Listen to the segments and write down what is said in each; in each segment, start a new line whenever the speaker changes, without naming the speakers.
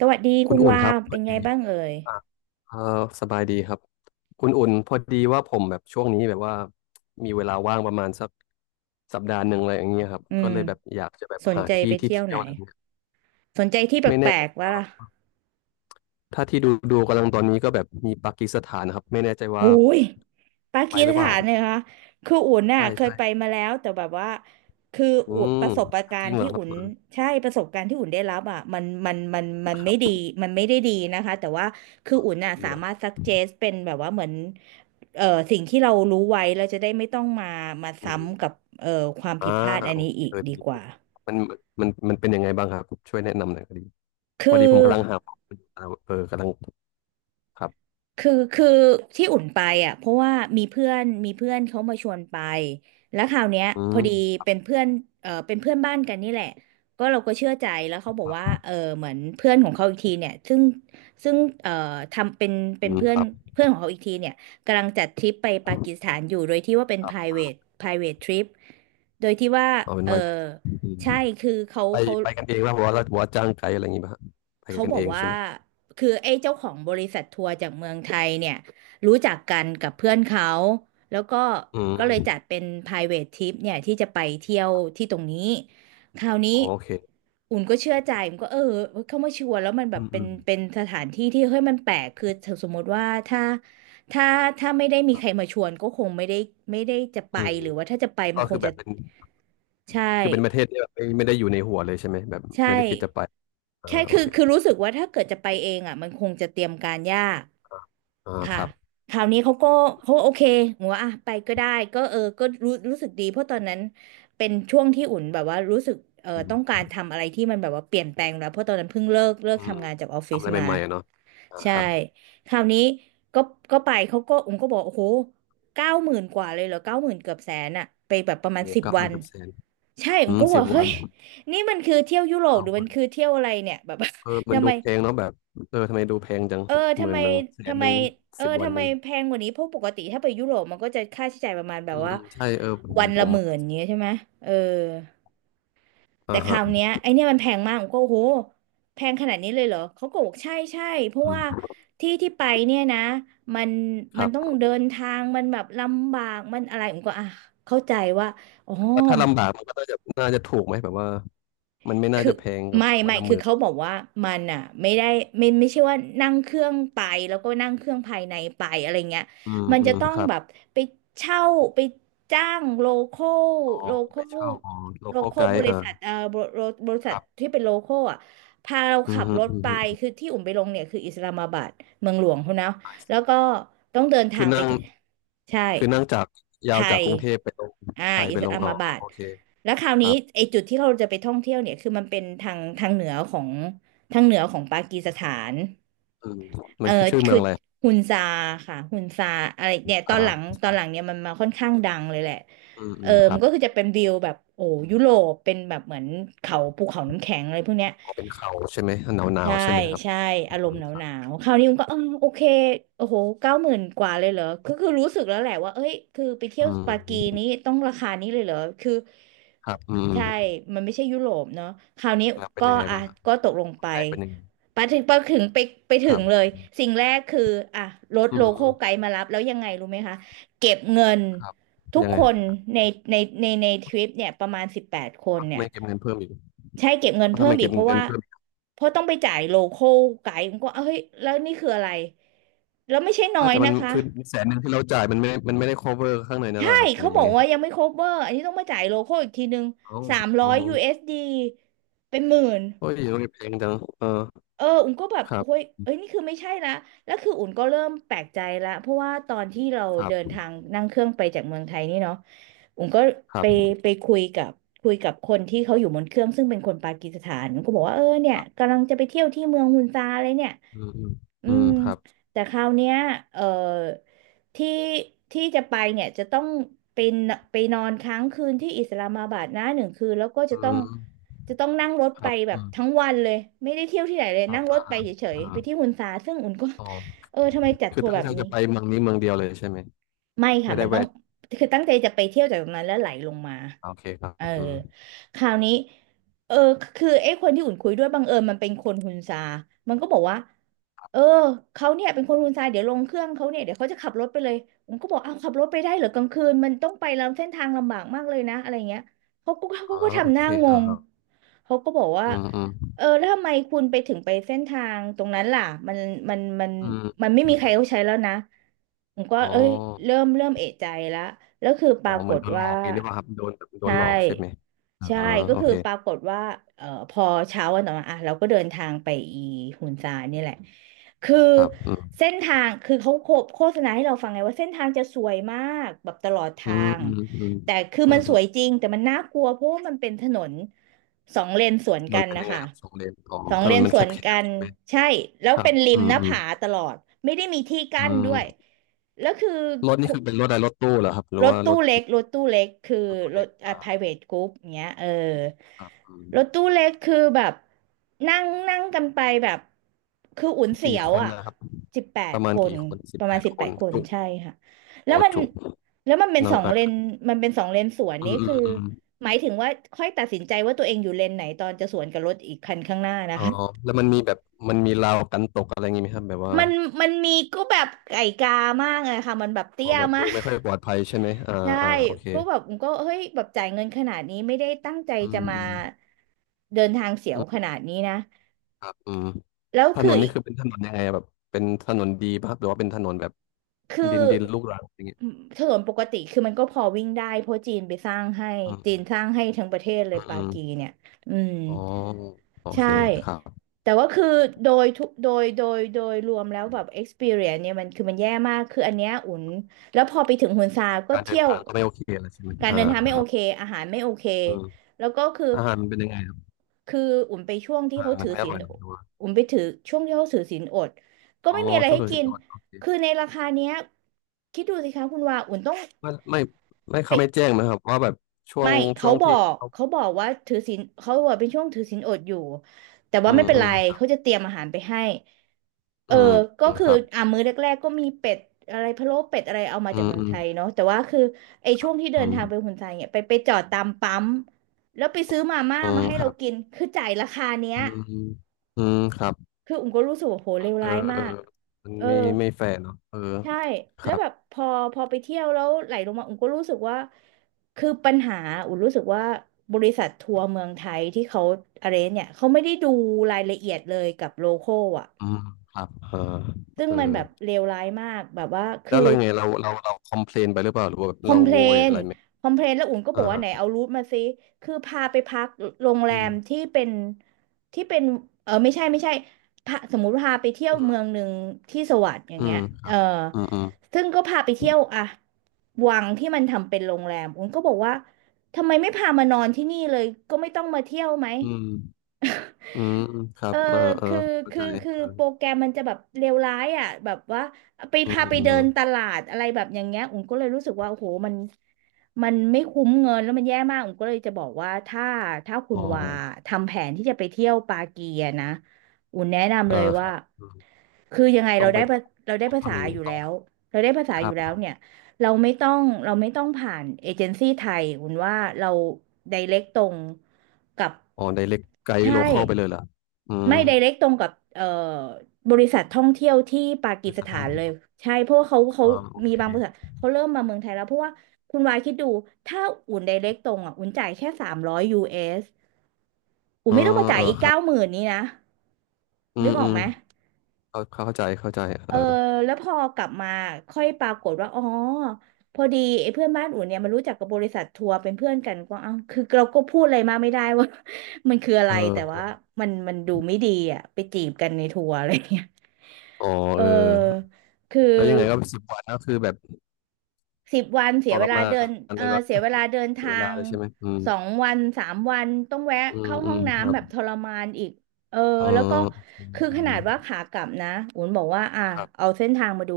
สวัสดี
คุ
คุ
ณ
ณ
อุ่น
วา
ครั
ว
บพ
เป็
อ
นไง
ดี
บ้างเอ่ย
อ่ะเออสบายดีครับคุณอุ่นพอดีว่าผมแบบช่วงนี้แบบว่ามีเวลาว่างประมาณสักสัปดาห์หนึ่งอะไรอย่างเงี้ยครับ
อื
ก็
ม
เลยแบบอยากจะแบบ
สน
หา
ใจ
ที่
ไป
ที่
เที่ยว
เที่
ไห
ย
น
วอะไรเงี้ย
สนใจที่แ
ไม่
ป
แน่
ล
ใจ
กๆวะล่ะ
ถ้าที่ดูดูกำลังตอนนี้ก็แบบมีปากีสถานนะครับไม่แน่ใจ
โอ้
ว่า
ยปา
ไป
กี
ห
ส
รือเปล่า
ถานเนี่ยคะคืออุ่นน่ะ
ใช่
เคย
ใช่
ไปมาแล้วแต่แบบว่าคือ
อื
อุ่น
ม
ประสบกา
จ
ร
ริง
ณ์
เหรอ
ที่
ครับ
อุ่น
อ่า
ใช่ประสบการณ์ที่อุ่นได้รับอ่ะมัน
ค
ไม่
รั
ดี
บ
มันไม่ได้ดีนะคะแต่ว่าคืออุ่นน่ะ
ดี
สา
แล้ว
มารถซักเจสเป็นแบบว่าเหมือนเอ่อสิ่งที่เรารู้ไว้แล้วจะได้ไม่ต้องมามา
อืม
ซ้ำกับเอ่อความ
อ่า
ผิดพลาดอัน
โอ
นี้
เค
อี
เอ
ก
อ
ดี
ดีดี
กว่า
มันมันเป็นยังไงบ้างครับช่วยแนะนำหน่อยก็ดี
คื
พอ
อ
ดีผมกำลังหาเออกำลังครับ
คือที่อุ่นไปอ่ะเพราะว่ามีเพื่อนมีเพื่อนเขามาชวนไปแล้วคราวเนี้ย
อื
พอดี
ม
เป็นเพื่อนเออเป็นเพื่อนบ้านกันนี่แหละก็เราก็เชื่อใจแล้วเขาบอกว่าเออเหมือนเพื่อนของเขาอีกทีเนี่ยซึ่งเออทำเป็นเป็
อื
น
ม
เพื่อ
ค
น
รับ
เพื่อนของเขาอีกทีเนี่ยกำลังจัดทริปไปปากีสถานอยู่โดยที่ว่าเป็น
ครับ
private trip โดยที่ว่า
เอาเป็น
เออ
ว่า
ใช่คือเขา
ไป
เขา
ไปกันเองแล้วหัวเราหัวจ้างไกด์อะไรอย่างงี้ป่ะฮะไป
เขา
กัน
บอ
เอ
ก
ง
ว่า
ใช่ไหม
คือไอ้เจ้าของบริษัททัวร์จากเมืองไทยเนี่ยรู้จักกันกับเพื่อนเขาแล้วก็
อื
ก็
ม
เลยจัดเป็น private trip เนี่ยที่จะไปเที่ยวที่ตรงนี้คราวนี้
โอเค
อุ่นก็เชื่อใจอุ่นก็เออเข้ามาชวนแล้วมันแบ
อื
บ
ม
เป็
อื
น
ม
เป็นสถานที่ที่เฮ้ยมันแปลกคือสมมติว่าถ้าถ้าไม่ได้มี
ครั
ใค
บ
รมาชวนก็คงไม่ได้ไม่ได้จะไป
อืม
หรือว่าถ้าจะไปมั
ก็
นค
คื
ง
อแบ
จะ
บเป็น
ใช่
คือเป็นประเทศที่แบบไม่ไม่ได้อยู่ในหัวเลยใช่ไหมแบบ
ใช่
ไม่ได้คิดจะไปอ่า
แค่
โอ
คือ
เค
คือรู้สึกว่าถ้าเกิดจะไปเองอ่ะมันคงจะเตรียมการยาก
อ่าอ่าค
ค่ะ
รับ
คราวนี้เขาก็เขาโอเคหัว่าอ่ะไปก็ได้ก็เออก็รู้รู้สึกดีเพราะตอนนั้นเป็นช่วงที่อุ่นแบบว่ารู้สึกเออ
อื
ต้องกา
ม
รทำอะไรที่มันแบบว่าเปลี่ยนแปลงแล้วเพราะตอนนั้นเพิ่งเลิก
อืม
ทำงานจากออฟฟิ
ทำ
ศ
อะไร
มา
ใหม่ๆอะเนาะอ่า
ใช่
ครับ
คราวนี้ก็ก็ไปเขาก็อุ่นก็บอกโอ้โหเก้าหมื่นกว่าเลยเหรอเก้าหมื่นเกือบแสนอะไปแบบประมาณ
โอ้
สิบ
เก้า
วั
วัน
น
กับแสน
ใช่อุ่
อื
น
ม
ก็บ
สิ
อ
บ
กเฮ้
วัน
ยนี่มันคือเที่ยวยุโรป
เก้า
หรือมั
วั
น
น
คือเที่ยวอะไรเนี่ยแบบ
เออ มัน
ทำ
ดู
ไม
แพงเนาะแบบเออทำไมดูแพงจัง
เออ
ห
ทำ
มื่
ไม
นหนึ่งแสน
ทำ
ห
ไม
นึ่ง
เออ
สิบวัน
ทำไม
เอง
แพงกว่านี้เพราะปกติถ้าไปยุโรปมันก็จะค่าใช้จ่ายประมาณแบ
อื
บ
ม
ว่า
อืมใช่เออผม
วัน
ผ
ละ
ม
หมื่นอย่างเงี้ยใช่ไหมเออ
อ่า
แต่ค
ฮะ
ราวเนี้ยไอเนี่ยมันแพงมากผมก็โอ้โหแพงขนาดนี้เลยเหรอเขาก็บอกใช่ใช่เพราะ
อื
ว่า
ม
ที่ที่ไปเนี่ยนะมัน
ค
มั
รั
นต้อง
บ
เดินทางมันแบบลำบากมันอะไรผมก็อ่ะเข้าใจว่าอ๋อ
แต่ถ้าลำบากมันก็น่าจะน่าจะถูกไหมแบบว่ามันไม่น่า
คือ
จะแพงกับ
ไม่
วัน
ไม่
ละห
คือ
มื่น
เขาบอกว่ามันอ่ะไม่ได้ไม่ใช่ว่านั่งเครื่องไปแล้วก็นั่งเครื่องภายในไปอะไรเงี้ย
อืม
มัน
อื
จะ
ม
ต้อง
ครับ
แบบไปเช่าไปจ้างคอล
อ๋อ
โลค
ไป
อล
เช่าอ๋อ
โล
local
คอลบ
guide
ริ
อ่า
ษัทบริบริ
ค
ษัท
รับ
ที่เป็นโลคอลอ่ะพาเรา
อื
ขั
ม
บ
ฮึ
รถ
อืม
ไป
ฮึ
คือที่อุ่มไปลงเนี่ยคืออิสลามาบัดเมืองหลวงเขานะแล้วก็ต้องเดินทา
คือ
งไป
นั่ง
ถึงใช่
คือนั่งจาก
ไท
ยาวจาก
ย
กรุงเทพไปลง
อ่า
ไทย
อิ
ไป
ส
ล
ลา
งอ๋อ
มาบัด
โอเค
แล้วคราว
ค
นี้
รับ
ไอ้จุดที่เราจะไปท่องเที่ยวเนี่ยคือมันเป็นทางเหนือของทางเหนือของปากีสถาน
อืม
เอ
มั
อ
นคือชื่อเมื
คื
อ
อ
งอะไร
ฮุนซาค่ะฮุนซาอะไรเนี่ยตอนหลัง
อ่า
ตอนหลังเนี่ยมันมาค่อนข้างดังเลยแหละ
อืม
เอ
อื
อ
มค
มั
รั
น
บ
ก็คือจะเป็นวิวแบบโอ้ยุโรปเป็นแบบเหมือนเขาภูเขาน้ำแข็งอะไรพวกเนี้ย
อ๋อเป็นเขาใช่ไหมหนาวหนาว
ใช่
ใช่ไหมครับ
ใช่
อื
อารมณ์
ม
หนาว
ค
ห
รับ
นาวคราวนี้มันก็เออโอเคโอ้โหเก้าหมื่นกว่าเลยเหรอคือคือรู้สึกแล้วแหละว่าเอ้ยคือไปเที่ย
อื
วปากี
ม
นี้ต้องราคานี้เลยเหรอคือ
ครับอืม
ใช่มันไม่ใช่ยุโรปเนาะคราวนี้
แล้วเป็น
ก็
ยังไง
อ่ะ
บ้างครับ
ก็ตกลงไป
แรกเป็นยังไง
ไปถึงไปถึงไปไป
ค
ถึ
รั
ง
บ
เลย
อืม
สิ่งแรกคืออ่ะรถ
อื
โลคอลไก
ม
ด์มารับแล้วยังไงรู้ไหมคะเก็บเงิน
ครับ
ทุก
ยังไง
คนในในในทริปเนี่ยประมาณสิบแปดค
ค
น
รับ
เนี่ย
ไม่เก็บเงินเพิ่มอีก
ใช่เก็บเงิน
เอาทำ
เพิ่
ไม
มอี
เก็
ก
บ
เพราะ
เงิน
ว่า
เพิ่ม
เพราะต้องไปจ่ายโลคอลไกด์ผมก็เอ้ยแล้วนี่คืออะไรแล้วไม่ใช่น้
ไม่
อย
แต่มัน
นะคะ
คือแสนหนึ่งที่เราจ่ายมันไม่มันไม่ได้ cover ข้างในนั่น
ใช่
หรอครับหรื
เขา
อ
บ
ยั
อ
ง
ก
ไง
ว่ายังไม่ cover อันนี้ต้องมาจ่ายโลคอลอีกทีนึง
อ๋อ
สามร้
อ๋
อ
อ
ย USD เอสดีเป็นหมื่น
โอ้ยโรงเรียนแพงจังเออ
เอออุ่นก็แบบ
ครั
เฮ้ย
บ
เอ้ยนี่คือไม่ใช่ละแล้วคืออุ่นก็เริ่มแปลกใจละเพราะว่าตอนที่เรา
ครั
เดิน
บ
ทางนั่งเครื่องไปจากเมืองไทยนี่เนาะอุ่นก็
ครั
ไป
บ
ไปคุยกับคนที่เขาอยู่บนเครื่องซึ่งเป็นคนปากีสถานก็บอกว่าเออเนี่ย
ครับ
กำลังจะไปเที่ยวที่เมืองฮุนซาอะไรเนี่ย
อืมอืม
อื
อืม
ม
ครับ
แต่คราวเนี้ยเออที่ที่จะไปเนี่ยจะต้องเป็นไปนอนค้างคืนที่อิสลามาบัดนะ1 คืนแล้วก็จะ
อื
ต้อง
ม
จะต้องนั่งรถ
ค
ไป
รับ
แบ
อื
บทั้
ม
งวันเลยไม่ได้เที่ยวที่ไหนเลย
ครั
นั่
บ
งร
อ่า
ถไป
อ่า
เฉย
อ่า
ๆไปที่ฮุนซาซึ่งอุ่นก็
อ๋อ
เออทำไมจัด
คือ
ทัวร์
ตั้
แบ
ง
บ
ใจ
นี้
จะไปเมืองนี้เมืองเดียวเลยใช่ไหม
ไม่
ไม่
ค่ะ
ได้
มันต้อง
แวะ
คือตั้งใจจะไปเที่ยวจากตรงนั้นแล้วไหลลงมา
อ่าโอเคครั
เออ
บอืม
คราวนี้เออคือไอ้คนที่อุ่นคุยด้วยบังเอิญมันเป็นคนฮุนซามันก็บอกว่าเออเขาเนี่ยเป็นคนฮุนซาเดี๋ยวลงเครื่องเขาเนี่ยเดี๋ยวเขาจะขับรถไปเลยผมก็บอกอ้าวขับรถไปได้เหรอกลางคืนมันต้องไปลำเส้นทางลำบากมากเลยนะอะไรเงี้ยเขาก็
อ๋
เขา
อ
ก็
โอ
ทำห
เค
น้าง
อ่า
ง
ฮะ
เขาก็บอกว่า
อืมอืม
เออแล้วทำไมคุณไปถึงไปเส้นทางตรงนั้นล่ะมันมันมัน
อืม
มันไม่
อื
มีใคร
ม
เขาใช้แล้วนะ ผมก็
อ๋อ
เอ้ยเริ่มเอะใจแล้วแล้วคือป
อ๋อ
ราก
เหมือน
ฏ
โดนหล
ว่า
อกนี่หรือเปล่าครับโดนโด
ใช่
นหลอกใช่ไหม
ใช่
อ่า๋อ
ก็
โอ
คือ
เค
ปรากฏว่าพอเช้าวันต่อมาอ่ะเราก็เดินทางไปอีฮุนซาเนี่ยแหละคือ
ครับอื
เส้นทางคือเขาโฆษณาให้เราฟังไงว่าเส้นทางจะสวยมากแบบตลอด
อื
ทา
ม
ง
อืมอืม
แต่คือ
อื
มั
ม
น
ค
ส
รั
วย
บ
จริงแต่มันน่ากลัวเพราะว่ามันเป็นถนนสองเลนสวน
ถน
กั
น
น
เป็น
นะ
ยังไง
คะ
ครับสองเลนอ๋อ
สอง
ถ
เล
นน
น
มัน
ส
แค
วนกั
บๆ
น
ใช่ไหม
ใช่แล้ว
ครั
เป็
บ
นริ
อื
มห
ม
น้า
อืม
ผาตลอดไม่ได้มีที่
อื
กั้นด้วย
ม
แล้วคือ
รถนี่คือเป็นรถอะไรรถตู้เหรอครับหรื
ร
อ
ถ
ว่าร
ตู้
ถ
เล็กรถตู้เล็กคือ
ตัว
ร
เล็ก
ถอ่ะ
อ่า
private group เงี้ยเออ
ครับอืม
รถตู้เล็กคือแบบนั่งนั่งกันไปแบบคืออุ่นเสี
กี่
ยว
คน
อ่ะ
นะครับ
สิบแป
ป
ด
ระมา
ค
ณ
น
กี่คนสิ
ป
บ
ระ
แป
มาณ
ด
สิบ
ค
แป
น
ดคน
จุ
ใช่ค่ะแล้
โอ
วมัน
จุ
แล้วมันเป็น
นั่
ส
ง
อง
อัด
เล
ค
น
รับ
มันเป็นสองเลนสวน
อื
นี่
มอื
คื
ม
อ
อืม
หมายถึงว่าค่อยตัดสินใจว่าตัวเองอยู่เลนไหนตอนจะสวนกับรถอีกคันข้างหน้านะ
อ๋อ
คะ
แล้วมันมีแบบมันมีราวกันตกอะไรอย่างงี้ไหมครับแบบว่า
มันมันมีก็แบบไก่กามากเลยค่ะมันแบบ
อ๋
เตี้
อ
ย
แบบ
มา
ดู
ก
ไม่ค่อยปลอดภัยใช่ไหมอ่า
ใช่
อ่าโอเค
ก็แบบก็เฮ้ยแบบจ่ายเงินขนาดนี้ไม่ได้ตั้งใจ
อื
จะ
ม
มา
อืม
เดินทางเสียว
อื
ข
ม
นาดนี้นะ
ครับอืม
แล้ว
ถน
คือ
นนี่
อีก
คือเป็นถนนยังไงอะแบบเป็นถนนดีป่ะครับหรือว่าเป็นถนนแบบ
คือ
ดินดินลูกรังอย่างเงี้ย
ถนนปกติคือมันก็พอวิ่งได้เพราะจีนไปสร้างให้
อื
จีน
ม
สร้างให้ทั้งประเทศเล
อื
ย
มอ
ปา
ม
กีเนี่ยอืม
อ๋อโอ
ใช่
เคครับ
แต่ว่าคือโดยทุกโดยโดยโดยรวมแล้วแบบ experience เนี่ยมันคือมันแย่มากคืออันเนี้ยอุ่นแล้วพอไปถึงฮุนซาก็
การเดิ
เที่
น
ยว
ทางก็ไม่โอเคอะไรใช่ไหม
การ
อ่า
เดินทางไม่
ค
โอ
รับ
เคอาหารไม่โอเค
อืม
แล้วก็คือ
อาหารมันเป็นยังไงครับ
คืออุ่นไปช่วงที่
อาหา
เขา
รมั
ถื
น
อ
ไม่อ
ศีล
ร่อยหรอหรือว่า
อุ่นไปถือช่วงที่เขาถือศีลอดก็
อ๋อ
ไม่มีอะไร
ช่วง
ให้
ถือ
กิ
ศีล
น
อดโอเค
คือในราคาเนี้ยคิดดูสิคะคุณว่าอุ่นต้อง
ไม่ไม่ไม่เขาไม่
ไป
แจ้งนะครับว่าแบบช่ว
ไม่
งช่
เขา
วง
บอ
ที่
ก
เขา
เขาบอกว่าถือศีลเขาบอกเป็นช่วงถือศีลอดอยู่แต่
อื
ว่าไม่
ม
เป็น
อื
ไร
ม
เขาจะเตรียมอาหารไปให้ เอ
อื
อ
ม
ก็
อืม
คื
ค
อ
รับ
อ่ามื้อแรกๆก็มีเป็ดอะไรพะโล้เป็ดอะไรเอามา
อื
จาก
ม
เมือง
อื
ไท
ม
ยเนาะแต่ว่าคือไอ้ช่วงที่เดิ
อื
นทางไป
ม
ฮุนไซเนี่ยไปจอดตามปั๊มแล้วไปซื้อมาม่า
อืม
มาให้
ค
เรา
รับ
กินคือจ่ายราคาเนี้ย
อืมอืมครับ
คืออุ๋มก็รู้สึกว่าโหเลว
เออ
ร้ายมา
เออ
ก
มัน
เออ
ไม่ไม่แฟร์เนาะเออ
ใช่
ค
แล้
รั
ว
บ
แบบพอไปเที่ยวแล้วไหลลงมาอุ๋มก็รู้สึกว่าคือปัญหาอุ๋มรู้สึกว่าบริษัททัวร์เมืองไทยที่เขาอะไรเนี่ยเขาไม่ได้ดูรายละเอียดเลยกับโลคอลอ่ะ
อืมครับอ่า
ซึ่ง
เออ
มันแบบเลวร้ายมากแบบว่าคื
แล้
อ
วเรายังไงเราคอมเพลนไปหรือเปล่าหรือว่าแบบ
คอ
เรา
มเพล
โวย
น
อะไรไหม
คอมเพลนแล้วอุ่นก็บ
อ่า
อกว่า
ฮะ
ไหนเอารูทมาซิคือพาไปพักโรงแร
อื
ม
ม
ที่เป็นเออไม่ใช่ไม่ใช่พาสมมุติว่าพาไปเที่ยว
อื
เมื
ม
องหนึ่งที่สวัสดอย่าง
อื
เงี้
ม
ย
ค
เอ
รั
อ
บอืมอืม
ซึ่งก็พาไปเที่ยวอะวังที่มันทำเป็นโรงแรมอุ่นก็บอกว่าทำไมไม่พามานอนที่นี่เลย ก็ไม่ต้องมาเที่ยวไหม
อืม อืมครั
เอ
บเออเออ
คือ
เข้า
คื
ใจ
อคือโปร
เ
แกรมมันจะแบบเลวร้ายอ่ะแบบว่าไป
ออ
พา
อืม
ไป
อื
เดิ
ม
นตลาดอะไรแบบอย่างเงี้ยอุ๋มก็เลยรู้สึกว่าโอ้โหมันมันไม่คุ้มเงินแล้วมันแย่มากอุ๋มก็เลยจะบอกว่าถ้าคุ
อ๋
ณ
อ
วาทำแผนที่จะไปเที่ยวปากีอะนะอุ๋มแนะนำ
อ่า
เลย
ค
ว่า
รับอืม
คือยังไง
ต้องไป
เราได้
ต้อง
ภา
ทำ
ษา
อย่าง
อ
นี้
ยู่
ต้อง
แล้วเราได้ภาษา
ค
อ
รับ
ยู่แล้วเนี่ยเราไม่ต้องผ่านเอเจนซี่ไทยอุ๋มว่าเราไดเรกตรงกับ
อ๋อไดเรกไกด์
ใช่
โลคอลไปเลยเหรออืม
ไม่ d r เ c กตรงกับบริษัทท่องเที่ยวที่ปา
บ
กี
ปิ
ส
ษั
ถา
ท่อง
นเล
เที่ย
ย
ว
ใช่เพราะว่าเขาเขา
อ่าโอ
มี
เค
บางบริษัทเขาเริ่มมาเมืองไทยแล้วเพราะว่าคุณวายคิดดูถ้าอุ่น d r เ c กตรงอ่ะอุ่นจ่ายแค่300 USอุ่
เอ
น
อ
ไม่ต้องมาจ่า
เอ
ย
อ
อีก
ครั
เก้า
บ
หมื่นนี้นะ
อื
นึ
ม
กอ
อื
อก
ม
ไหม
เข้าเข้าใจเข้าใจเอ
เออ
อ
แล้วพอกลับมาค่อยปรากฏว่าอ๋อพอดีไอ้เพื่อนบ้านอุ่นเนี่ยมันรู้จักกับบริษัททัวร์เป็นเพื่อนกันก็เอ้าคือเราก็พูดอะไรมากไม่ได้ว่า มันคืออะไร
เอ
แต่ว่า
อ
มันดูไม่ดีอ่ะไปจีบกันในทัวร์อะไรอย่างเงี้ย
อ๋อ
เอ
เออ
อคือ
แล้วยังไงก็สิบวันก็คือแบบ
10 วันเสี
ท
ยเว
ร
ลา
มา
เดิน
นเลยแบบ
เสียเวลาเดิน
เสีย
ทา
เวลา
ง
เลยใช่ไหมอืม
2-3 วันต้องแวะ
อืม
เข้า
อื
ห้อ
ม
ง
ครั
น้ำแบ
บ
บทรมานอีกเออ
เออ
แล้วก็
โอเค
คือ
อื
ขนา
ม
ดว่าขากลับนะอุ๋นบอกว่าอ่ะ
ครั
เอา
บ
เส้นทางมาดู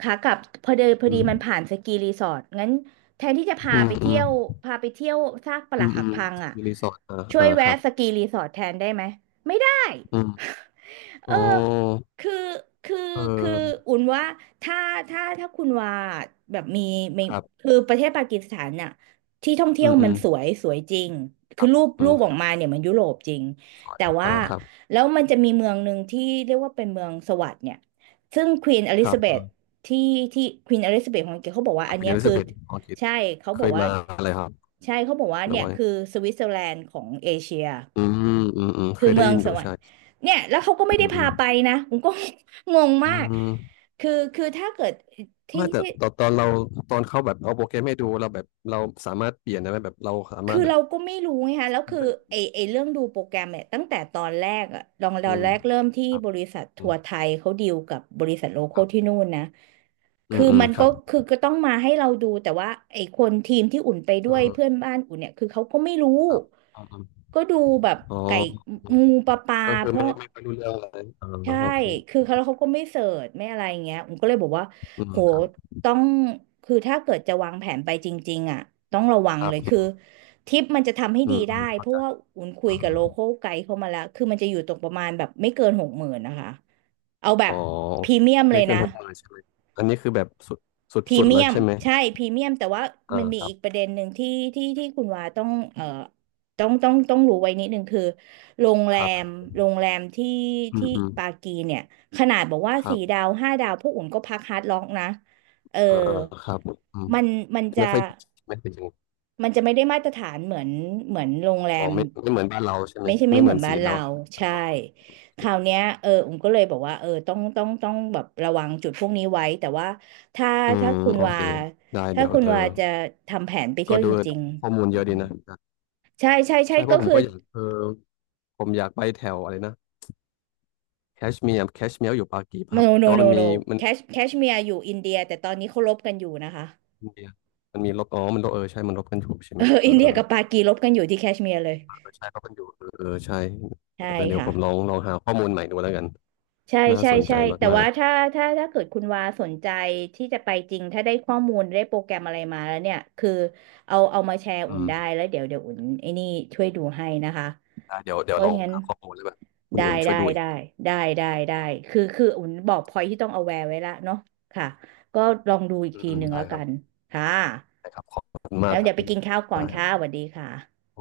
ขากลับพอเดินพอ
อื
ดีมัน
ม
ผ่านสกีรีสอร์ทงั้นแทนที่จะพา
อืม
ไป
อื
เที่
ม
ยวพาไปเที่ยวซากป
อื
รัก
ม
หั
อื
ก
ม
พังอ่ะ
มีรีสอร์ทอ่า
ช่ว
อ่า
ย
ค
แวะ
รับ
สกีรีสอร์ทแทนได้ไหมไม่ได้
อืม
เอ
โอ้
อคือคือ
เอ
คือ
อ
อุ่นว่าถ้าถ้าถ้าคุณว่าแบบมี
ครับ
คือประเทศปากีสถานน่ะที่ท่องเที่
อื
ยว
มอื
มัน
ม
สวยสวยจริง
ค
คือ
รับอื
รู
ม
ปอ
ค
อก
รั
มา
บ
เนี่ยมันยุโรปจริง
สวย
แต่ว่า
อ่าครับ
แล้วมันจะมีเมืองหนึ่งที่เรียกว่าเป็นเมืองสวัสด์เนี่ย ซึ่งควีนอ
ค
ลิ
รั
ซา
บ
เบ
เอ
ธ
อ
ที่ที่ควีนอลิซาเบธของอังกฤษเขาบอกว่า
อ่า
อัน
คุณ
เนี้
เอ
ย
ลิ
คือ
ซาเบธออรคิด
ใช่เขา
เค
บอก
ย
ว่า
มาอะไรครับ
ใช่เขาบอกว่า
หรือ
เนี่ย
ว่า
คือสวิตเซอร์แลนด์ของเอเชีย
อืมอืมอืมเค
คือ
ยได้
เมือง
ยินอ
ส
ยู่
วรร
ใช่
ค์เนี่ยแล้วเขาก็ไม่
อื
ได้
มอื
พา
ม
ไปนะผมก็ งง
อื
มาก
ม
คือถ้าเกิดที่
ไม่แต่
ที่
ตอนตอนเราตอนเขาแบบเอาโปรแกรมให้ดูเราแบบเราสามารถเปลี่ยนได้ไหมแบบเราสามาร
คือ
ถแบบ
เราก็ไม่รู้ไงคะแล้วคือไอไอเรื่องดูโปรแกรมเนี่ยตั้งแต่ตอนแรกอะต
อื
อน
ม
แรกเริ่มที่
ครับ
บริษัท
อื
ทัว
ม
ร์ไทยเขาดีลกับบริษัทโลค
ค
อล
รั
ที่
บ
นู่นนะ
อื
คื
ม
อ
อืม
มัน
ค
ก็
รับ
คือก็ต้องมาให้เราดูแต่ว่าไอ้คนทีมที่อุ่นไปด้
เอ
วย
อ
เพื่อนบ้านอุ่นเนี่ยคือเขาก็ไม่รู้
ครับอืมอืม
ก็ดูแบบ
อ๋อ
ไก่
อืม
งูปลา
ก็คือ
เพราะ
ไม่ไม่ค่อยรู้เรื่องเลยเออ
ใช่
โอเค
คือเขาแล้วเขาก็ไม่เสิร์ชไม่อะไรอย่างเงี้ยผมก็เลยบอกว่า
อืม
โห
ครับ
ต้องคือถ้าเกิดจะวางแผนไปจริงๆอ่ะต้องระวัง
ครั
เล
บ
ย
อื
คือ
ม
ทริปมันจะทำให้
อื
ดี
มอื
ได้
ม
เพ
เข้าใจ
ราะว่าอุ่นคุ
อื
ยกับ
ม
โลคอลไกด์เข้ามาแล้ว คือมันจะอยู่ตรงประมาณแบบไม่เกิน60,000นะคะ เอาแบ
อ๋
บ
อ
พรีเมียมเล
ไม่
ย
เกิน
นะ
หกหมื่นใช่ไหมอันนี้คือแบบสุดสุด
พรี
สุด
เมี
แล้ว
ยม
ใช่ไหม
ใช่พรีเมียมแต่ว่า
เอ
มัน
อ
มี
ครั
อี
บ
กประเด็นหนึ่งที่ที่คุณวาต้องต้องรู้ไว้นิดหนึ่งคือโรงแร
ครั
ม
บ
โรงแรมที่
อืม
ที่
อืม
ปากีเนี่ยขนาดบอกว่า
ครั
สี่
บ
ดาวห้าดาวพวกอุ่นก็พักฮาร์ดล็อกนะเออ
เออเออครับอืม
มันมันจะ
ไม่ค่อยไม่เป็นอย่าง
มันจะไม่ได้มาตรฐานเหมือนเหมือนโรงแร
อ๋อ
ม
ไม่ไม่เหมือนบ้านเราใช่ไหม
ไม่ใช่ไม่
ไม่
เห
เห
มื
มื
อ
อ
น
น
บ้า
สี
น
ดา
เรา
วบ้าน
ใช่
เราโอ
ค
เค
ราวเนี้ยเออผมก็เลยบอกว่าเออต้องแบบระวังจุดพวกนี้ไว้แต่ว่าถ้า
อืม
ถ้าคุณ
โอ
วา
เคได้
ถ้า
เดี๋ยว
คุณ
เออ
วาจะทำแผนไปเที่
ก็
ยว
ดู
จริง
ข้อมูล
ๆอื
เยอะ
ม
ดีนะ
ใช่ใช่ใช่
ใช่เพ
ก็
ราะผม
คือ
ก็อยากเออผมอยากไปแถวอะไรนะแคชเมียร์แคชเมียร์อยู่ปากีป่ะค
no
รับแต่
no
ว่า
no
มัน
no
มีมัน
แคชเมียร์อยู่อินเดียแต่ตอนนี้เขารบกันอยู่นะคะ
มันมีมันมีลบอ๋อมันลบเออใช่มันลบกันอยู่ใช่
เอ
ไหม
อ
เออ
อินเดี
เอ
ย
อ
กับปากีรบกันอยู่ที่แคชเมียร์เลย
เออใช่ลบกันอยู่เออเออใช่เอ
ใช่
อเดี๋ยว
ค่ะ
ผมลองลองหาข้อมูลใหม่ดูแล้วกัน
ใช่
น่า
ใช่
สนใจ
ใช่แต่
มา
ว่า
ก
ถ้าถ้าเกิดคุณวาสนใจที่จะไปจริงถ้าได้ข้อมูลได้โปรแกรมอะไรมาแล้วเนี่ยคือเอามาแชร์
ๆ
อุ่
อื
น
ม
ได้แล้วเดี๋ยวอุ่นไอ้นี่ช่วยดูให้นะคะ
ได้เดี๋ยวเดี๋
เพ
ยวล
ราะ
อ
ฉะ
ง
นั้น
หาข้อมูลแล้วแบบคุณ
ได้
อุ่นช่ว
ได้
ยดูอีก
ได้ได้ได้คืออุ่นบอกพอยที่ต้อง aware ไว้ละเนาะค่ะก็ลองดูอีก
อืม
ที
อื
ห
ม
นึ่ง
ได้
แล้ว
ค
กั
รับ
นค่ะ
ได้ครับขอบคุณมา
แล้
ก
ว
ครั
เดี๋ย
บ
วไปกินข้าวก่อ
ได้
น
ค
ค่ะ
รั
สวัสดีค่ะ
บ